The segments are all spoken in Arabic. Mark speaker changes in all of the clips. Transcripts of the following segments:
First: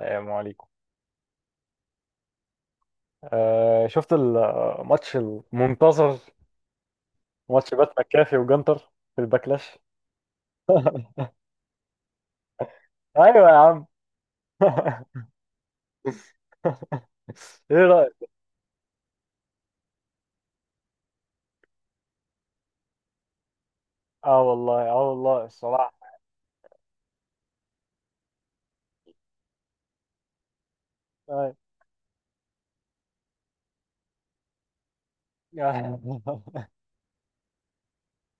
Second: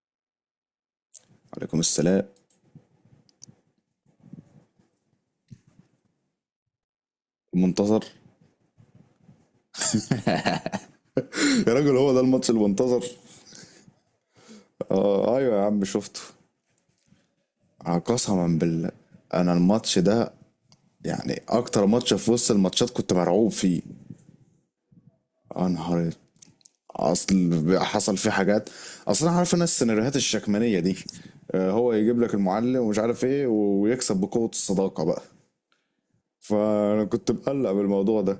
Speaker 1: السلام عليكم.
Speaker 2: عليكم السلام
Speaker 1: شفت الماتش المنتظر؟ ماتش بات
Speaker 2: المنتظر.
Speaker 1: مكافي وجنتر في الباكلاش.
Speaker 2: يا راجل هو ده الماتش المنتظر؟
Speaker 1: ايوه يا عم.
Speaker 2: آه ايوه يا عم شفته.
Speaker 1: ايه
Speaker 2: آه،
Speaker 1: رايك؟
Speaker 2: قسما بالله انا الماتش ده يعني اكتر ماتش في وسط الماتشات كنت مرعوب فيه.
Speaker 1: اه والله، اه والله
Speaker 2: يا نهار
Speaker 1: الصراحه.
Speaker 2: أسود. اصل حصل فيه حاجات، اصل انا عارف انا السيناريوهات الشكمانيه دي،
Speaker 1: آه.
Speaker 2: هو يجيب لك المعلم ومش عارف ايه ويكسب بقوه الصداقه بقى. فانا كنت مقلق بالموضوع ده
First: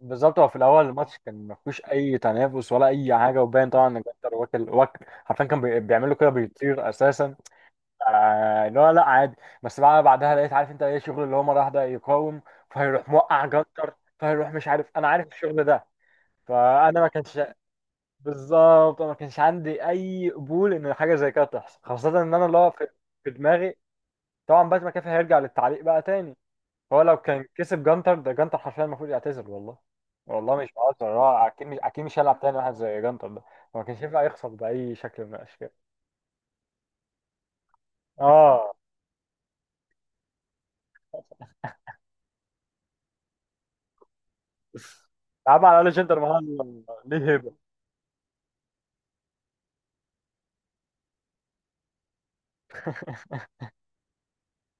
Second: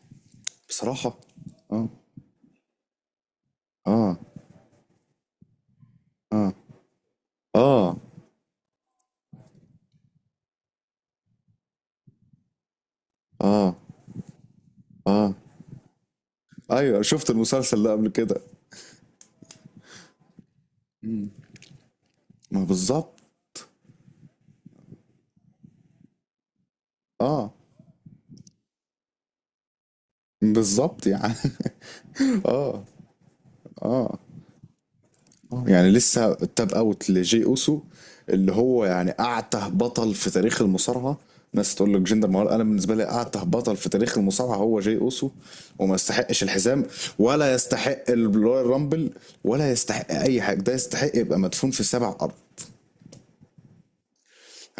Speaker 1: بالظبط، هو في الاول
Speaker 2: بصراحه.
Speaker 1: الماتش كان ما فيهوش
Speaker 2: اه،
Speaker 1: اي تنافس ولا اي حاجه، وباين طبعا ان
Speaker 2: اه،
Speaker 1: جنتر واكل واكل حرفيا، كان بيعملوا كده،
Speaker 2: اه،
Speaker 1: بيطير اساسا.
Speaker 2: اه،
Speaker 1: آه لا لا عادي. بس بقى بعدها لقيت، عارف انت ايه شغل اللي هو مره واحده يقاوم، فهيروح موقع
Speaker 2: اه،
Speaker 1: جنتر فهيروح مش عارف، انا عارف
Speaker 2: اه،
Speaker 1: الشغل ده. فانا
Speaker 2: ايوه
Speaker 1: ما
Speaker 2: شفت
Speaker 1: كانش،
Speaker 2: المسلسل ده قبل كده.
Speaker 1: بالظبط أنا ما كانش عندي اي قبول ان حاجه زي كده تحصل، خاصه ان انا اللي
Speaker 2: ما
Speaker 1: هو في
Speaker 2: بالظبط.
Speaker 1: في دماغي طبعا باتمان كافي هيرجع للتعليق بقى تاني. هو لو كان
Speaker 2: اه
Speaker 1: كسب جانتر، ده جانتر حرفيا المفروض يعتزل والله. والله مش
Speaker 2: بالظبط
Speaker 1: بهزر،
Speaker 2: يعني.
Speaker 1: هو اكيد، مش اكيد مش هيلعب تاني واحد
Speaker 2: اه.
Speaker 1: زي جانتر ده. هو ما كانش
Speaker 2: اه.
Speaker 1: ينفع يخسر باي شكل من
Speaker 2: آه.
Speaker 1: الاشكال.
Speaker 2: يعني لسه التاب اوت لجي اوسو، اللي
Speaker 1: اه
Speaker 2: هو يعني اعته بطل في تاريخ المصارعه. ناس تقول لك جندر مهال، انا بالنسبه لي اعته بطل في تاريخ المصارعه هو جي اوسو.
Speaker 1: يا عم على
Speaker 2: وما
Speaker 1: الاقل جنتر
Speaker 2: يستحقش
Speaker 1: مان
Speaker 2: الحزام،
Speaker 1: ليه هيبه.
Speaker 2: ولا يستحق الرويال رامبل، ولا يستحق اي حاجه، ده يستحق يبقى مدفون في سبع ارض.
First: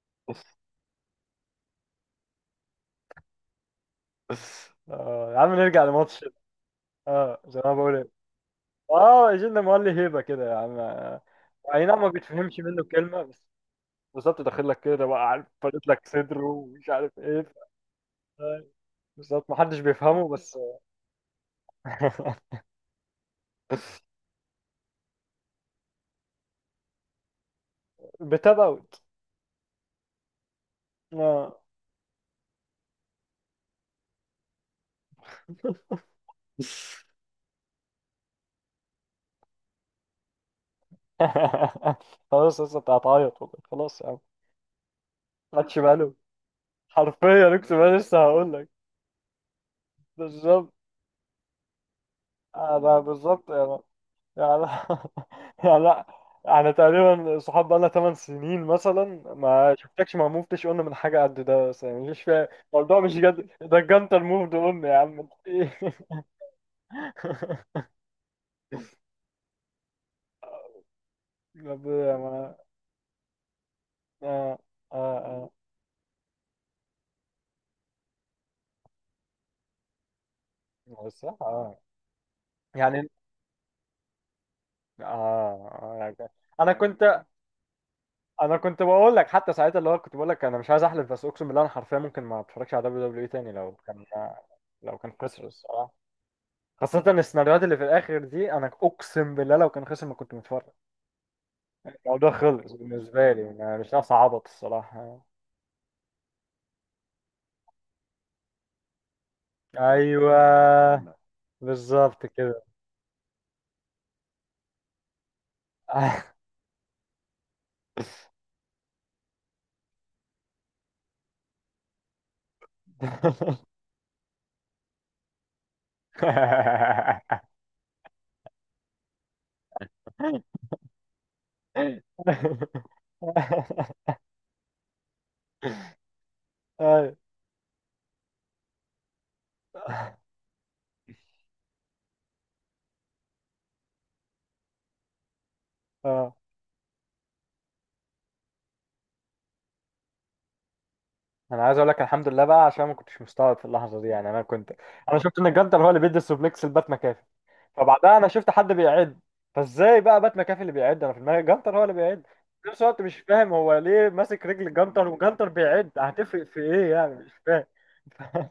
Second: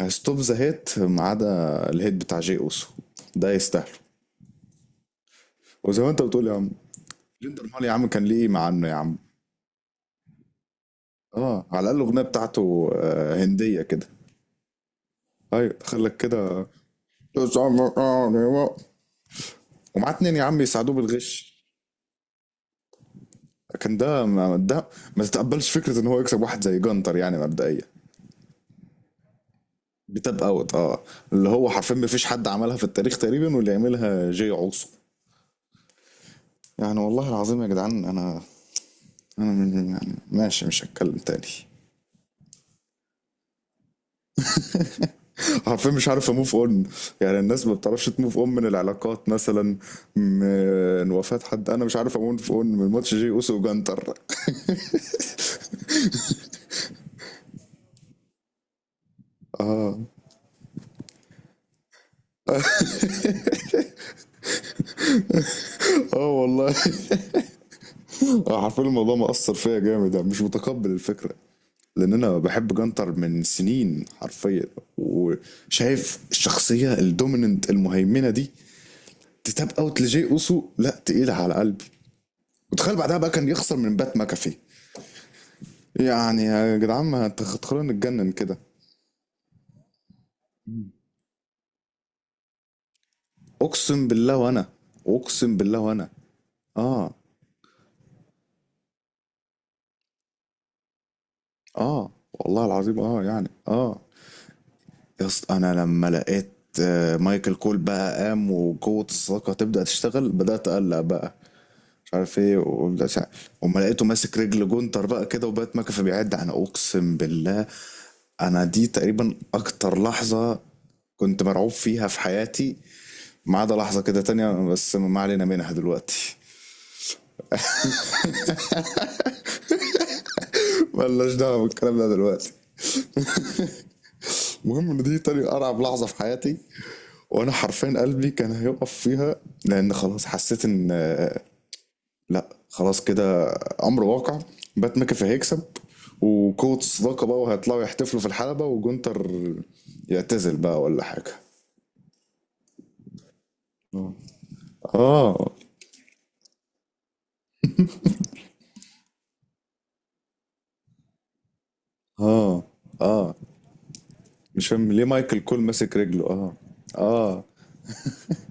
Speaker 2: ستوب ذا هيت ما عدا الهيت بتاع جي اوسو، ده يستاهله.
Speaker 1: آه يا عم نرجع
Speaker 2: وزي ما انت
Speaker 1: لماتش.
Speaker 2: بتقول يا عم،
Speaker 1: اه زي
Speaker 2: جندر
Speaker 1: ما أنا
Speaker 2: مهال يا
Speaker 1: بقول
Speaker 2: عم
Speaker 1: ايه،
Speaker 2: كان ليه ايه مع عنه يا عم.
Speaker 1: اه جنتر مان ليه هيبه كده يا عم.
Speaker 2: اه
Speaker 1: اي
Speaker 2: على الاقل
Speaker 1: نعم ما
Speaker 2: الاغنيه
Speaker 1: بتفهمش منه
Speaker 2: بتاعته
Speaker 1: كلمه، بس
Speaker 2: هنديه كده.
Speaker 1: بالظبط داخل لك كده بقى، عارف،
Speaker 2: ايوه
Speaker 1: فارد
Speaker 2: دخل
Speaker 1: لك
Speaker 2: لك
Speaker 1: صدره
Speaker 2: كده
Speaker 1: ومش عارف ايه. ف-
Speaker 2: ومعاه
Speaker 1: بالظبط ما حدش بيفهمه
Speaker 2: اتنين يا
Speaker 1: بس.
Speaker 2: عم يساعدوه بالغش. كان ده ما ده، ما تتقبلش فكره ان هو يكسب واحد زي جانتر يعني مبدئيا.
Speaker 1: بتبوت.
Speaker 2: بتاب اوت، اه، اللي
Speaker 1: آه.
Speaker 2: هو حرفيا ما فيش حد عملها في التاريخ تقريبا، واللي يعملها جاي عوصو. يعني والله العظيم يا جدعان انا، يعني ماشي مش هتكلم تاني.
Speaker 1: خلاص لسه انت هتعيط والله، خلاص يا عم. ما خدش
Speaker 2: حرفيا مش
Speaker 1: باله.
Speaker 2: عارف اموف اون. يعني
Speaker 1: حرفيا
Speaker 2: الناس ما
Speaker 1: اقسم بالله
Speaker 2: بتعرفش
Speaker 1: لسه
Speaker 2: تموف اون
Speaker 1: هقول
Speaker 2: من
Speaker 1: لك.
Speaker 2: العلاقات مثلا،
Speaker 1: بالظبط،
Speaker 2: من وفاة حد، انا مش عارف اموف اون من
Speaker 1: انا
Speaker 2: ماتش جي
Speaker 1: بالظبط،
Speaker 2: اوسو
Speaker 1: يعني
Speaker 2: وجانتر.
Speaker 1: يعني لا، احنا تقريبا صحاب بقالنا 8 سنين مثلا، ما شفتكش، ما موفتش قلنا من حاجه قد ده، بس يعني مش فاهم الموضوع، مش جد ده، الجنطه الموف ده قلنا يا عم. ايه؟
Speaker 2: اه والله. حرفيا الموضوع مأثر فيا جامد، أنا مش متقبل الفكرة،
Speaker 1: طب
Speaker 2: لان
Speaker 1: يا
Speaker 2: انا
Speaker 1: ما.
Speaker 2: بحب جانتر من سنين
Speaker 1: اه.
Speaker 2: حرفيا.
Speaker 1: اه.
Speaker 2: وشايف الشخصية الدوميننت المهيمنة دي تتاب اوت لجي اوسو، لا
Speaker 1: اه بس
Speaker 2: تقيلة على
Speaker 1: اه.
Speaker 2: قلبي. وتخيل
Speaker 1: يعني
Speaker 2: بعدها بقى كان يخسر من بات ماكافي.
Speaker 1: اه يعني
Speaker 2: يعني
Speaker 1: انا
Speaker 2: يا جدعان
Speaker 1: كنت
Speaker 2: ما هتخلونا نتجنن
Speaker 1: انا
Speaker 2: كده.
Speaker 1: كنت بقول لك حتى ساعتها، اللي هو كنت بقول لك انا مش عايز احلف، بس اقسم بالله انا حرفيا ممكن ما اتفرجش على دبليو دبليو اي تاني لو
Speaker 2: اقسم
Speaker 1: كان،
Speaker 2: بالله وانا.
Speaker 1: لو كان خسر
Speaker 2: اقسم بالله
Speaker 1: الصراحه.
Speaker 2: وانا. اه.
Speaker 1: خاصة السيناريوهات اللي في الآخر دي، أنا أقسم بالله لو كان خسر ما كنت متفرج.
Speaker 2: اه
Speaker 1: الموضوع
Speaker 2: والله
Speaker 1: خلص
Speaker 2: العظيم اه
Speaker 1: بالنسبة لي،
Speaker 2: يعني
Speaker 1: أنا مش
Speaker 2: اه.
Speaker 1: ناقص عبط الصراحة.
Speaker 2: يا اسطى انا لما لقيت مايكل كول بقى قام وقوة الصداقة تبدأ تشتغل،
Speaker 1: أيوه،
Speaker 2: بدأت أقلق بقى. مش
Speaker 1: بالظبط
Speaker 2: عارف ايه
Speaker 1: كده.
Speaker 2: وبدأت، وما لقيته ماسك رجل جونتر بقى كده وبقت مكفى بيعد، انا اقسم بالله انا دي تقريبا اكتر لحظة كنت مرعوب فيها في حياتي، ما عدا لحظة كده تانية بس ما علينا منها دلوقتي. ملناش دعوة بالكلام ده دلوقتي. المهم ان دي تاني ارعب لحظه في حياتي،
Speaker 1: أيوة.
Speaker 2: وانا حرفيا قلبي كان هيقف فيها. لان خلاص حسيت ان لا خلاص كده، امر واقع، بات ميكافي هيكسب
Speaker 1: اه،
Speaker 2: وقوه الصداقه بقى، وهيطلعوا يحتفلوا في الحلبه وجونتر يعتزل بقى ولا حاجه.
Speaker 1: انا عايز اقول لك الحمد لله بقى، عشان ما كنتش مستوعب في اللحظه دي،
Speaker 2: اه.
Speaker 1: يعني انا كنت، انا
Speaker 2: اه.
Speaker 1: شفت ان الجدل هو اللي بيدي السوبلكس لبات مكافي، فبعدها انا شفت حد بيعد، فازاي بقى بات مكافي اللي بيعد، انا في دماغي جنتر هو اللي بيعد.
Speaker 2: اه.
Speaker 1: في نفس الوقت مش
Speaker 2: اه
Speaker 1: فاهم هو ليه ماسك
Speaker 2: مش
Speaker 1: رجل
Speaker 2: فاهم ليه
Speaker 1: جنتر
Speaker 2: مايكل
Speaker 1: وجنتر
Speaker 2: كول
Speaker 1: بيعد،
Speaker 2: ماسك رجله،
Speaker 1: هتفرق
Speaker 2: اه.
Speaker 1: في ايه يعني، مش
Speaker 2: اه.
Speaker 1: فاهم.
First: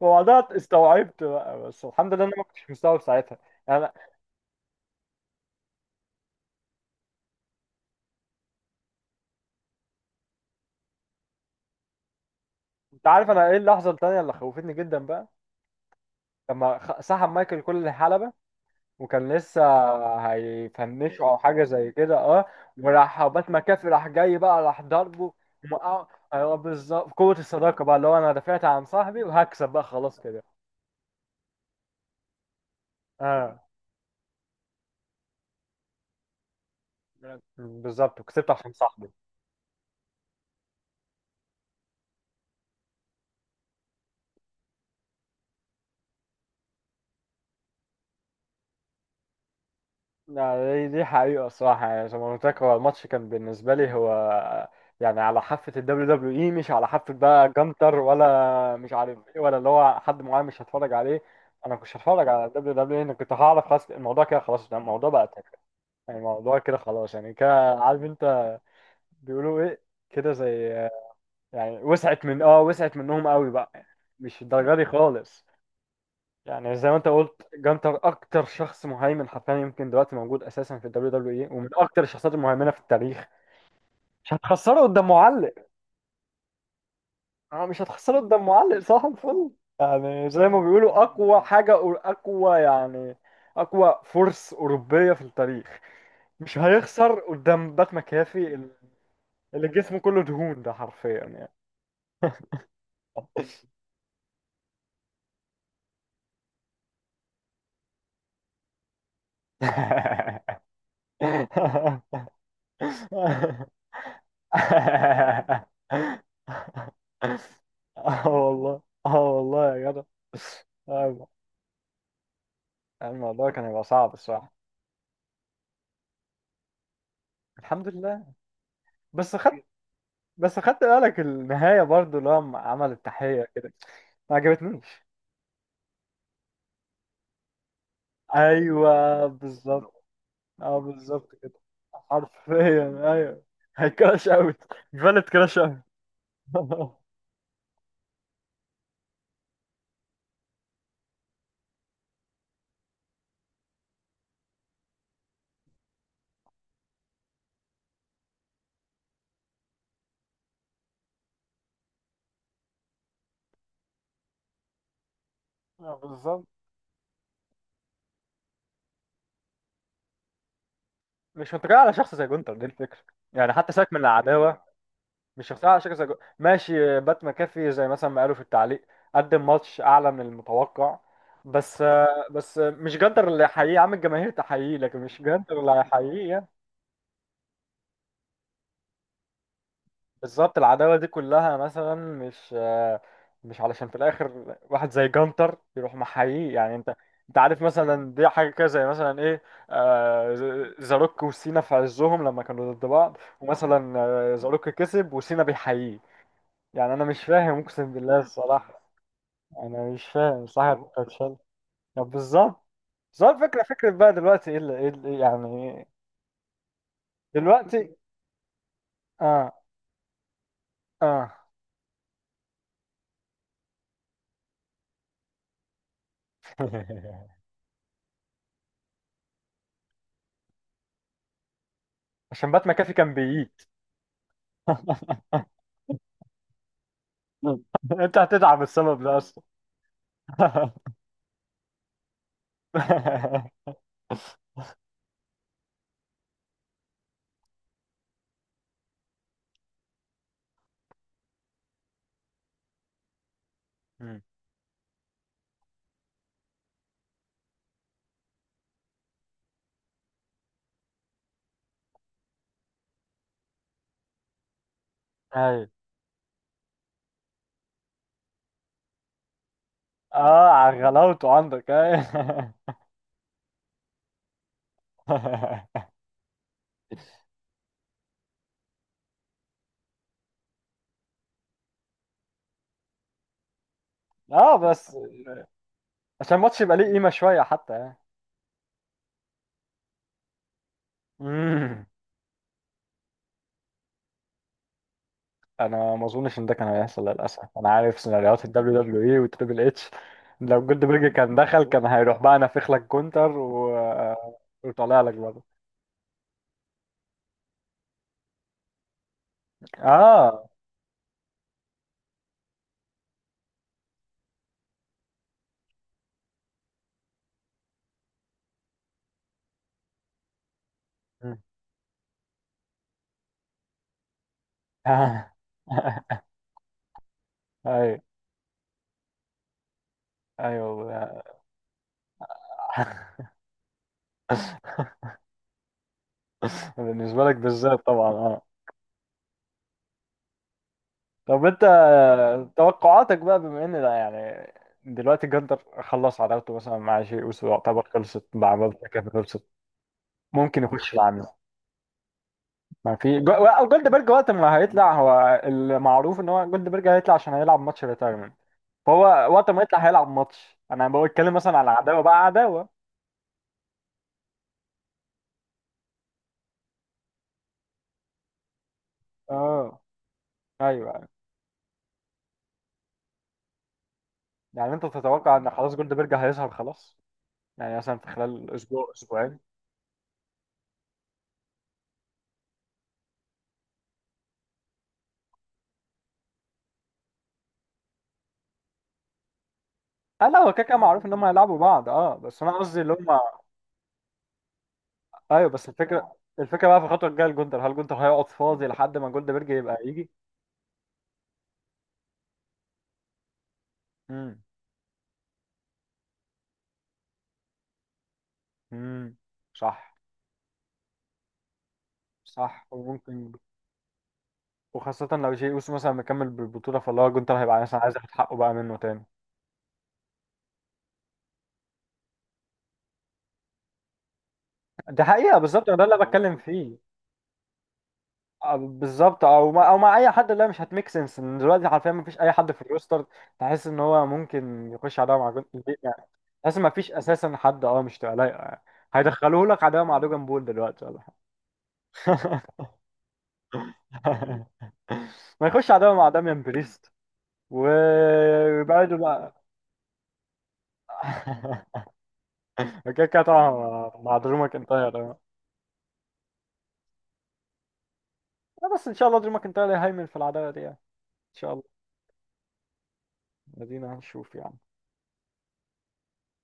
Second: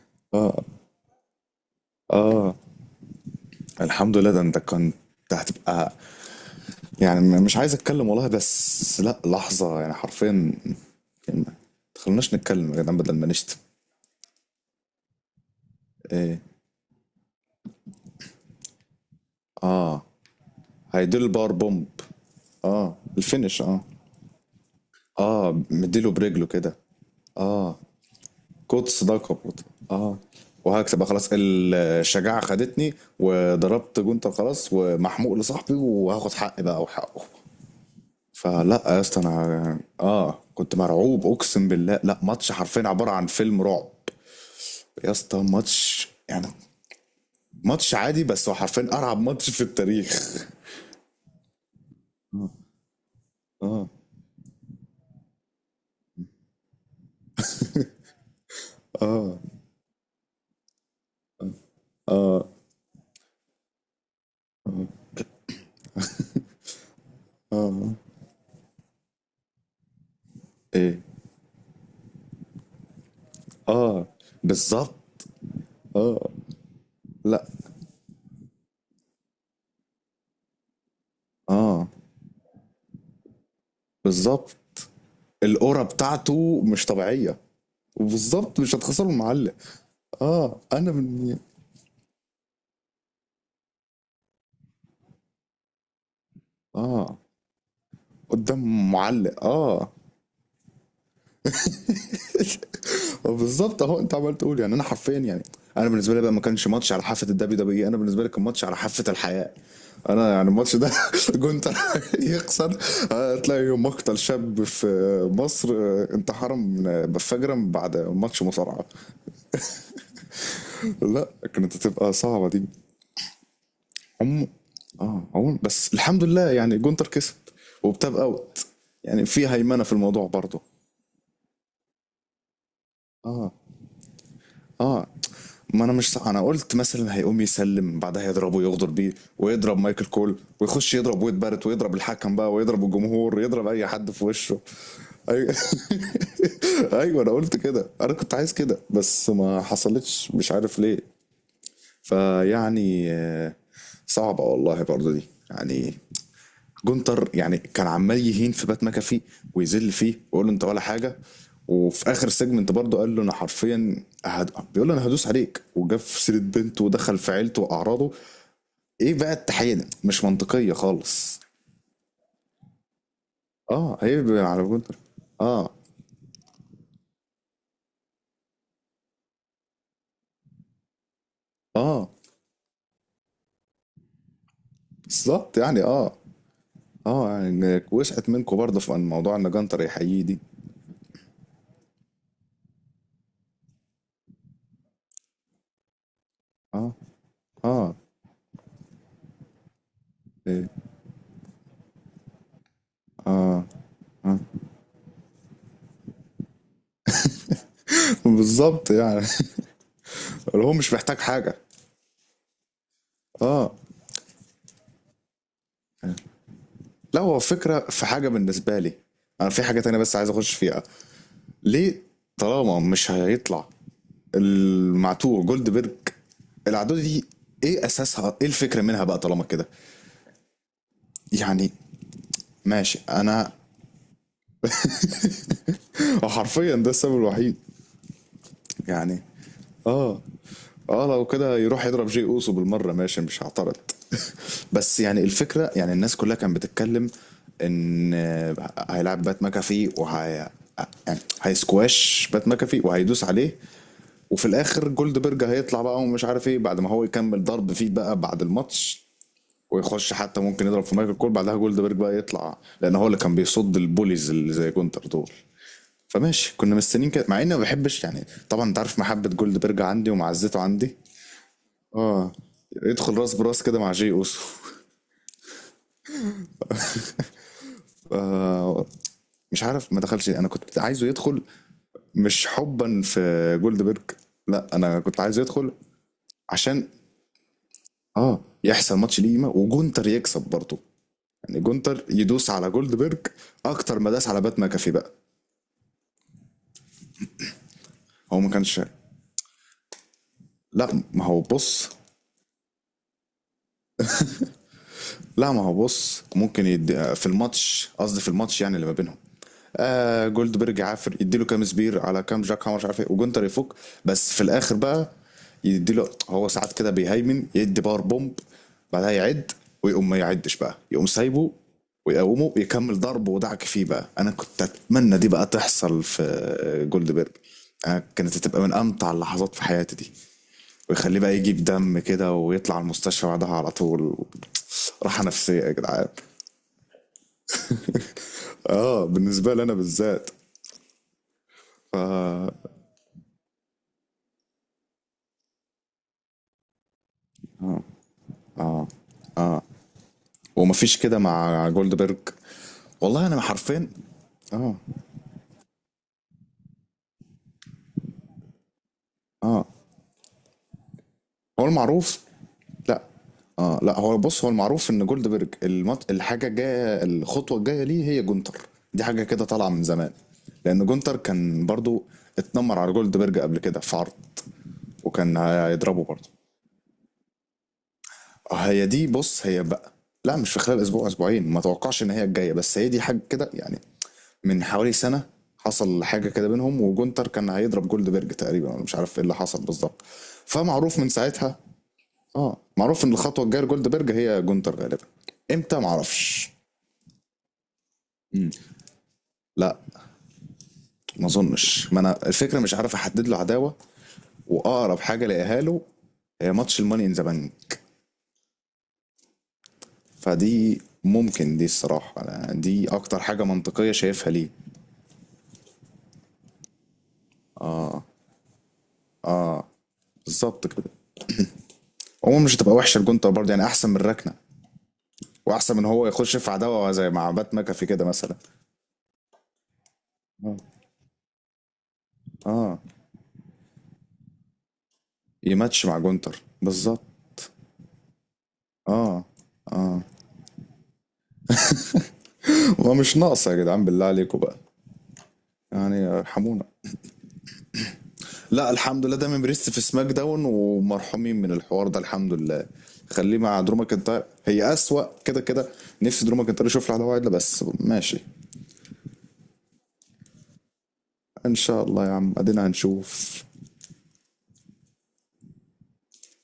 Speaker 1: وبعدها استوعبت بقى، بس الحمد لله انا ما
Speaker 2: اه.
Speaker 1: كنتش مستوعب ساعتها. يعني انا،
Speaker 2: الحمد لله، ده انت كنت هتبقى، يعني مش عايز اتكلم والله بس لا لحظة يعني حرفيا كلمة. تخلوناش نتكلم يا جدعان
Speaker 1: انت
Speaker 2: بدل ما
Speaker 1: عارف انا
Speaker 2: نشتم.
Speaker 1: ايه اللحظه التانيه اللي خوفتني جدا بقى؟
Speaker 2: ايه.
Speaker 1: لما سحب مايكل كل الحلبه، وكان لسه
Speaker 2: اه
Speaker 1: هيفنشه
Speaker 2: هيديله
Speaker 1: او
Speaker 2: الباور
Speaker 1: حاجه
Speaker 2: بومب.
Speaker 1: زي كده اه،
Speaker 2: اه
Speaker 1: وراح بات
Speaker 2: الفينش اه.
Speaker 1: مكافي راح جاي بقى راح ضربه
Speaker 2: اه
Speaker 1: وموقعه.
Speaker 2: مديله برجله
Speaker 1: ايوه
Speaker 2: كده.
Speaker 1: بالظبط، قوه
Speaker 2: اه.
Speaker 1: الصداقه بقى، اللي هو انا دافعت عن
Speaker 2: كوت
Speaker 1: صاحبي
Speaker 2: صداقة برضه.
Speaker 1: وهكسب بقى
Speaker 2: اه.
Speaker 1: خلاص كده.
Speaker 2: وهكسب بقى خلاص الشجاعة خدتني
Speaker 1: اه
Speaker 2: وضربت جونتر خلاص، ومحموق لصاحبي وهاخد حقي بقى وحقه.
Speaker 1: بالظبط، وكسبت عشان
Speaker 2: فلا يا
Speaker 1: صاحبي.
Speaker 2: اسطى انا اه كنت مرعوب اقسم بالله، لا ماتش حرفيا عبارة عن فيلم رعب. يا اسطى ماتش يعني، ماتش عادي بس هو حرفيا ارعب ماتش في التاريخ.
Speaker 1: لا، دي دي حقيقه الصراحه، يعني زي ما قلت لك، هو الماتش كان بالنسبه
Speaker 2: اه.
Speaker 1: لي هو يعني على حافه الدبليو دبليو اي، مش على حافه بقى جنتر ولا مش عارف ايه ولا اللي هو حد معين مش هتفرج عليه. انا مش هتفرج على الدبليو دبليو اي، انا كنت هعرف خلاص الموضوع كده خلاص، ده الموضوع بقى تافه، الموضوع كده خلاص. يعني كده عارف انت بيقولوا ايه، كده زي
Speaker 2: ايه
Speaker 1: يعني، وسعت من، اه وسعت منهم قوي بقى يعني،
Speaker 2: اه.
Speaker 1: مش الدرجه دي
Speaker 2: بالظبط.
Speaker 1: خالص. يعني زي ما انت قلت،
Speaker 2: لا
Speaker 1: جانتر اكتر شخص مهيمن حرفيا يمكن دلوقتي موجود اساسا في الدبليو دبليو اي، ومن
Speaker 2: اه
Speaker 1: اكتر الشخصيات المهيمنه في التاريخ. مش هتخسره
Speaker 2: بالظبط،
Speaker 1: قدام معلق.
Speaker 2: القرى بتاعته مش طبيعية.
Speaker 1: اه مش هتخسره قدام
Speaker 2: وبالظبط مش
Speaker 1: معلق، صح
Speaker 2: هتخسره
Speaker 1: الفل.
Speaker 2: معلق.
Speaker 1: يعني زي
Speaker 2: اه
Speaker 1: ما
Speaker 2: انا
Speaker 1: بيقولوا
Speaker 2: من.
Speaker 1: اقوى حاجه، اقوى يعني، اقوى فرس اوروبيه في التاريخ، مش
Speaker 2: اه
Speaker 1: هيخسر قدام بات مكافي
Speaker 2: قدام معلق
Speaker 1: اللي
Speaker 2: اه.
Speaker 1: جسمه كله دهون ده، حرفيا يعني.
Speaker 2: بالظبط اهو انت عمال تقول يعني انا حرفيا يعني، انا بالنسبه لي بقى ما كانش ماتش على حافه الدبليو دبليو اي، انا بالنسبه لي كان ماتش على حافه الحياه. انا يعني الماتش ده جونتر يخسر، هتلاقي مقتل شاب في مصر، انتحر من بفجرة بعد
Speaker 1: اه
Speaker 2: ماتش
Speaker 1: والله
Speaker 2: مصارعه.
Speaker 1: اه والله يا جدع. آه،
Speaker 2: لا كانت هتبقى صعبة دي.
Speaker 1: الموضوع كان هيبقى صعب
Speaker 2: عم.
Speaker 1: الصراحة.
Speaker 2: اه عموما بس الحمد لله يعني جونتر كسب
Speaker 1: الحمد
Speaker 2: وبتاب
Speaker 1: لله.
Speaker 2: اوت، يعني
Speaker 1: بس
Speaker 2: في
Speaker 1: خدت،
Speaker 2: هيمنة في الموضوع
Speaker 1: بس
Speaker 2: برضه.
Speaker 1: خدت بالك النهاية برضو لما عمل التحية
Speaker 2: اه.
Speaker 1: كده؟ ما عجبتنيش.
Speaker 2: اه. ما انا مش صح. انا قلت مثلا هيقوم يسلم بعدها يضربه ويغدر بيه،
Speaker 1: ايوه
Speaker 2: ويضرب
Speaker 1: بالظبط.
Speaker 2: مايكل كول
Speaker 1: اه
Speaker 2: ويخش يضرب
Speaker 1: بالظبط
Speaker 2: ويد
Speaker 1: كده،
Speaker 2: بارت ويضرب الحكم بقى ويضرب
Speaker 1: حرفيا
Speaker 2: الجمهور
Speaker 1: ايوه،
Speaker 2: ويضرب اي
Speaker 1: هي
Speaker 2: حد في
Speaker 1: كراش اوت،
Speaker 2: وشه.
Speaker 1: فالت
Speaker 2: ايوه.
Speaker 1: كراش اوت.
Speaker 2: ايوه انا قلت كده، انا كنت عايز كده بس ما حصلتش مش عارف ليه. فيعني صعبة والله برضه دي. يعني جونتر يعني كان عمال يهين في بات مكافي ويذل فيه ويقول له انت ولا حاجه. وفي اخر سيجمنت برضه قال له انا حرفيا هد... بيقول له انا هدوس عليك،
Speaker 1: آه،
Speaker 2: وجاب في سيره
Speaker 1: بالظبط،
Speaker 2: بنته ودخل في عيلته واعراضه. ايه بقى التحيه دي مش منطقيه خالص.
Speaker 1: مش منطقية على شخص زي جونتر دي الفكرة. يعني حتى سيبك
Speaker 2: اه
Speaker 1: من
Speaker 2: هي
Speaker 1: العداوة،
Speaker 2: على جونتر.
Speaker 1: مش شخصية
Speaker 2: اه.
Speaker 1: على شخص زي جونتر. ماشي بات مكافي زي مثلا ما قالوا في التعليق قدم ماتش أعلى من المتوقع، بس،
Speaker 2: اه.
Speaker 1: بس مش جونتر اللي هيحييه يا عم. الجماهير تحييه، لكن مش
Speaker 2: بالظبط
Speaker 1: جونتر اللي
Speaker 2: يعني اه.
Speaker 1: هيحييه.
Speaker 2: اه يعني وسعت منكم برضه في الموضوع ان جنتر يحييه دي.
Speaker 1: بالظبط العداوة دي كلها مثلا مش آه، مش علشان في الآخر واحد زي جانتر يروح محييه. يعني
Speaker 2: اه.
Speaker 1: أنت، أنت عارف
Speaker 2: اه.
Speaker 1: مثلا دي حاجة كده زي مثلا إيه، آه،
Speaker 2: إيه.
Speaker 1: زاروك وسينا في عزهم لما كانوا ضد بعض،
Speaker 2: اه.
Speaker 1: ومثلا آه، زاروك كسب وسينا بيحييه. يعني أنا مش فاهم أقسم بالله الصراحة.
Speaker 2: بالظبط يعني.
Speaker 1: أنا مش فاهم،
Speaker 2: اللي
Speaker 1: صح
Speaker 2: هو مش محتاج
Speaker 1: بتتشال.
Speaker 2: حاجه.
Speaker 1: طب بالظبط، بالظبط فكرة
Speaker 2: اه.
Speaker 1: فكرة بقى دلوقتي إيه اللي، يعني
Speaker 2: لا هو فكرة
Speaker 1: دلوقتي
Speaker 2: في حاجة بالنسبة لي، أنا
Speaker 1: آه،
Speaker 2: في حاجة تانية بس عايز أخش فيها.
Speaker 1: آه.
Speaker 2: ليه طالما مش هيطلع المعتوه جولدبرج العدوة دي إيه أساسها، إيه الفكرة منها بقى طالما كده يعني؟
Speaker 1: عشان بات مكافي
Speaker 2: ماشي
Speaker 1: كان
Speaker 2: أنا.
Speaker 1: بييت.
Speaker 2: حرفيا ده السبب الوحيد.
Speaker 1: انت هتدعم السبب ده
Speaker 2: يعني
Speaker 1: اصلا؟
Speaker 2: آه. اه لو كده يروح يضرب جي اوسو بالمره ماشي مش هعترض. بس يعني الفكره، يعني الناس كلها كانت بتتكلم ان هيلعب بات ماكافي وهي، يعني هيسكواش بات ماكافي وهيدوس عليه،
Speaker 1: مم.
Speaker 2: وفي الاخر جولد بيرج هيطلع بقى ومش عارف ايه بعد ما هو يكمل ضرب فيه بقى بعد الماتش، ويخش حتى ممكن يضرب في مايكل كول بعدها جولد بيرج بقى يطلع، لان هو اللي كان بيصد البوليز اللي زي جونتر دول.
Speaker 1: ايوه.
Speaker 2: فماشي كنا مستنيين كده، مع اني ما بحبش يعني طبعا انت عارف محبه جولد بيرج عندي
Speaker 1: اه
Speaker 2: ومعزته
Speaker 1: على
Speaker 2: عندي،
Speaker 1: غلاوته عندك،
Speaker 2: اه،
Speaker 1: ايوه.
Speaker 2: يدخل راس براس كده مع جي اوسو. آه مش عارف ما دخلش، انا كنت عايزه يدخل، مش حبا في جولدبرج،
Speaker 1: اه
Speaker 2: لا
Speaker 1: بس
Speaker 2: انا كنت عايزه يدخل
Speaker 1: عشان الماتش يبقى ليه
Speaker 2: عشان
Speaker 1: قيمه شويه حتى يعني.
Speaker 2: اه يحصل ماتش ليما وجونتر يكسب برضه. يعني
Speaker 1: مم.
Speaker 2: جونتر يدوس على جولدبرج اكتر ما داس على بات ماكافي بقى.
Speaker 1: انا ما اظنش ان ده كان هيحصل للاسف، انا عارف
Speaker 2: هو
Speaker 1: سيناريوهات
Speaker 2: ما كانش،
Speaker 1: الدبليو دبليو اي والتريبل اتش. لو جولد
Speaker 2: لا
Speaker 1: برج
Speaker 2: ما
Speaker 1: كان
Speaker 2: هو
Speaker 1: دخل كان
Speaker 2: بص،
Speaker 1: هيروح بقى نافخ لك كونتر و... وطالع لك
Speaker 2: لا
Speaker 1: برضه.
Speaker 2: ما هو بص ممكن يدي في الماتش، قصدي في الماتش يعني اللي ما بينهم، آه
Speaker 1: اه.
Speaker 2: جولدبرج عافر يديله كام سبير على كام جاك هامر مش عارف ايه وجونتر يفك. بس في الاخر بقى يديله هو ساعات كده بيهيمن، يدي باور بومب بعدها يعد، ويقوم ما يعدش بقى يقوم
Speaker 1: مم.
Speaker 2: سايبه، ويقومه يكمل ضربه ودعك فيه بقى. انا كنت اتمنى دي بقى تحصل في جولدبرج.
Speaker 1: ايوه.
Speaker 2: انا كانت هتبقى من امتع اللحظات في حياتي دي،
Speaker 1: ايوه.
Speaker 2: ويخليه بقى يجي بدم كده ويطلع المستشفى بعدها على طول. راحة نفسية يا جدعان.
Speaker 1: بالنسبه لك بالذات طبعا آه.
Speaker 2: اه بالنسبة لي انا بالذات.
Speaker 1: طب انت،
Speaker 2: ف...
Speaker 1: توقعاتك بقى بما ان ده يعني، دلوقتي جندر خلص عداوته مثلا مع شيء اوسو، يعتبر خلصت مع بالتر كانت خلصت، ممكن يخش
Speaker 2: ومفيش
Speaker 1: مع
Speaker 2: كده
Speaker 1: مين؟
Speaker 2: مع جولدبرج.
Speaker 1: ما في
Speaker 2: والله
Speaker 1: جو...
Speaker 2: انا
Speaker 1: او
Speaker 2: حرفين.
Speaker 1: جولدبرج، وقت ما هيطلع، هو المعروف ان هو جولدبرج هيطلع عشان هيلعب ماتش ريتايرمنت، فهو وقت ما
Speaker 2: اه
Speaker 1: يطلع هيلعب ماتش. انا بتكلم مثلا
Speaker 2: هو
Speaker 1: على عداوه بقى،
Speaker 2: المعروف.
Speaker 1: عداوه.
Speaker 2: لا، اه لا هو بص، هو المعروف ان جولدبرج الحاجة الجاية، الخطوة الجاية ليه هي جونتر، دي حاجة كده طالعة
Speaker 1: اه
Speaker 2: من زمان. لان
Speaker 1: ايوه،
Speaker 2: جونتر كان برضو اتنمر على جولدبرج قبل كده في عرض،
Speaker 1: يعني انت تتوقع
Speaker 2: وكان
Speaker 1: ان خلاص
Speaker 2: هيضربه
Speaker 1: جولدبرج
Speaker 2: برضو.
Speaker 1: هيظهر خلاص، يعني مثلا في خلال
Speaker 2: هي
Speaker 1: اسبوع
Speaker 2: دي
Speaker 1: اسبوعين.
Speaker 2: بص هي بقى، لا مش في خلال اسبوع اسبوعين ما توقعش ان هي الجايه، بس هي دي حاجه كده يعني. من حوالي سنه حصل حاجه كده بينهم وجونتر كان هيضرب جولدبرج تقريبا، انا مش عارف ايه اللي حصل بالظبط.
Speaker 1: اه لا، هو كده كده
Speaker 2: فمعروف
Speaker 1: معروف
Speaker 2: من
Speaker 1: ان هم
Speaker 2: ساعتها،
Speaker 1: هيلعبوا بعض، اه بس انا
Speaker 2: اه،
Speaker 1: قصدي اللي
Speaker 2: معروف ان
Speaker 1: هم،
Speaker 2: الخطوه الجايه لجولدبرج هي جونتر غالبا.
Speaker 1: ايوه بس
Speaker 2: امتى
Speaker 1: الفكره،
Speaker 2: معرفش.
Speaker 1: الفكره بقى في الخطوه الجايه لجندر، هل جندر هيقعد
Speaker 2: مم.
Speaker 1: فاضي لحد ما جولدبرج
Speaker 2: لا
Speaker 1: يبقى يجي؟
Speaker 2: ما اظنش، ما انا الفكره مش عارف احدد له عداوه،
Speaker 1: امم.
Speaker 2: واقرب حاجه لاقيها له هي ماتش الماني ان ذا بانك،
Speaker 1: امم. صح.
Speaker 2: فدي ممكن، دي الصراحه أنا
Speaker 1: صح
Speaker 2: دي اكتر
Speaker 1: وممكن،
Speaker 2: حاجه منطقيه شايفها ليه.
Speaker 1: وخاصه لو جي اوسو مثلا مكمل بالبطوله، فاللي هو جندر هيبقى مثلا عايز ياخد حقه بقى منه تاني.
Speaker 2: بالظبط كده. عموما مش هتبقى وحشه الجونتا برضه يعني احسن من الركنه،
Speaker 1: دي حقيقه، بالظبط
Speaker 2: واحسن
Speaker 1: ده
Speaker 2: من
Speaker 1: اللي أنا
Speaker 2: هو
Speaker 1: بتكلم
Speaker 2: يخش في
Speaker 1: فيه.
Speaker 2: عداوه زي مع بات ماكافي كده مثلا.
Speaker 1: آه، بالظبط، او ما او مع اي حد، اللي هي
Speaker 2: اه.
Speaker 1: مش هتميك سنس ان دلوقتي حرفيا ما فيش اي حد في
Speaker 2: اه.
Speaker 1: الروستر تحس ان هو ممكن يخش عداوه مع جندر
Speaker 2: يماتش مع
Speaker 1: يعني،
Speaker 2: جونتر
Speaker 1: تحس ما فيش اساسا
Speaker 2: بالظبط.
Speaker 1: حد، اه مش تبقى لايقه يعني.
Speaker 2: اه.
Speaker 1: هيدخلوه لك عداوه مع
Speaker 2: اه
Speaker 1: دوجان بول دلوقتي ولا حاجه؟
Speaker 2: ومش ناقصه يا جدعان بالله عليكم بقى.
Speaker 1: ما يخش عداوة
Speaker 2: يعني
Speaker 1: مع داميان
Speaker 2: ارحمونا.
Speaker 1: بريست
Speaker 2: لا
Speaker 1: ويبعدوا
Speaker 2: الحمد لله دايما
Speaker 1: بقى.
Speaker 2: بريست في سماك داون ومرحومين من الحوار ده الحمد لله.
Speaker 1: كده كده
Speaker 2: خليه
Speaker 1: طبعا
Speaker 2: مع درو
Speaker 1: مع، مع
Speaker 2: ماكنتاير،
Speaker 1: درو
Speaker 2: هي
Speaker 1: ماكنتاير
Speaker 2: اسوأ
Speaker 1: آه،
Speaker 2: كده كده. نفسي درو ماكنتاير يشوف له عداوه عدله بس ماشي.
Speaker 1: بس ان شاء الله درو ماكنتاير هيهيمن في العداوة دي يعني. ان شاء
Speaker 2: ان
Speaker 1: الله.
Speaker 2: شاء الله يا عم ادينا هنشوف.
Speaker 1: ادينا هنشوف يعني.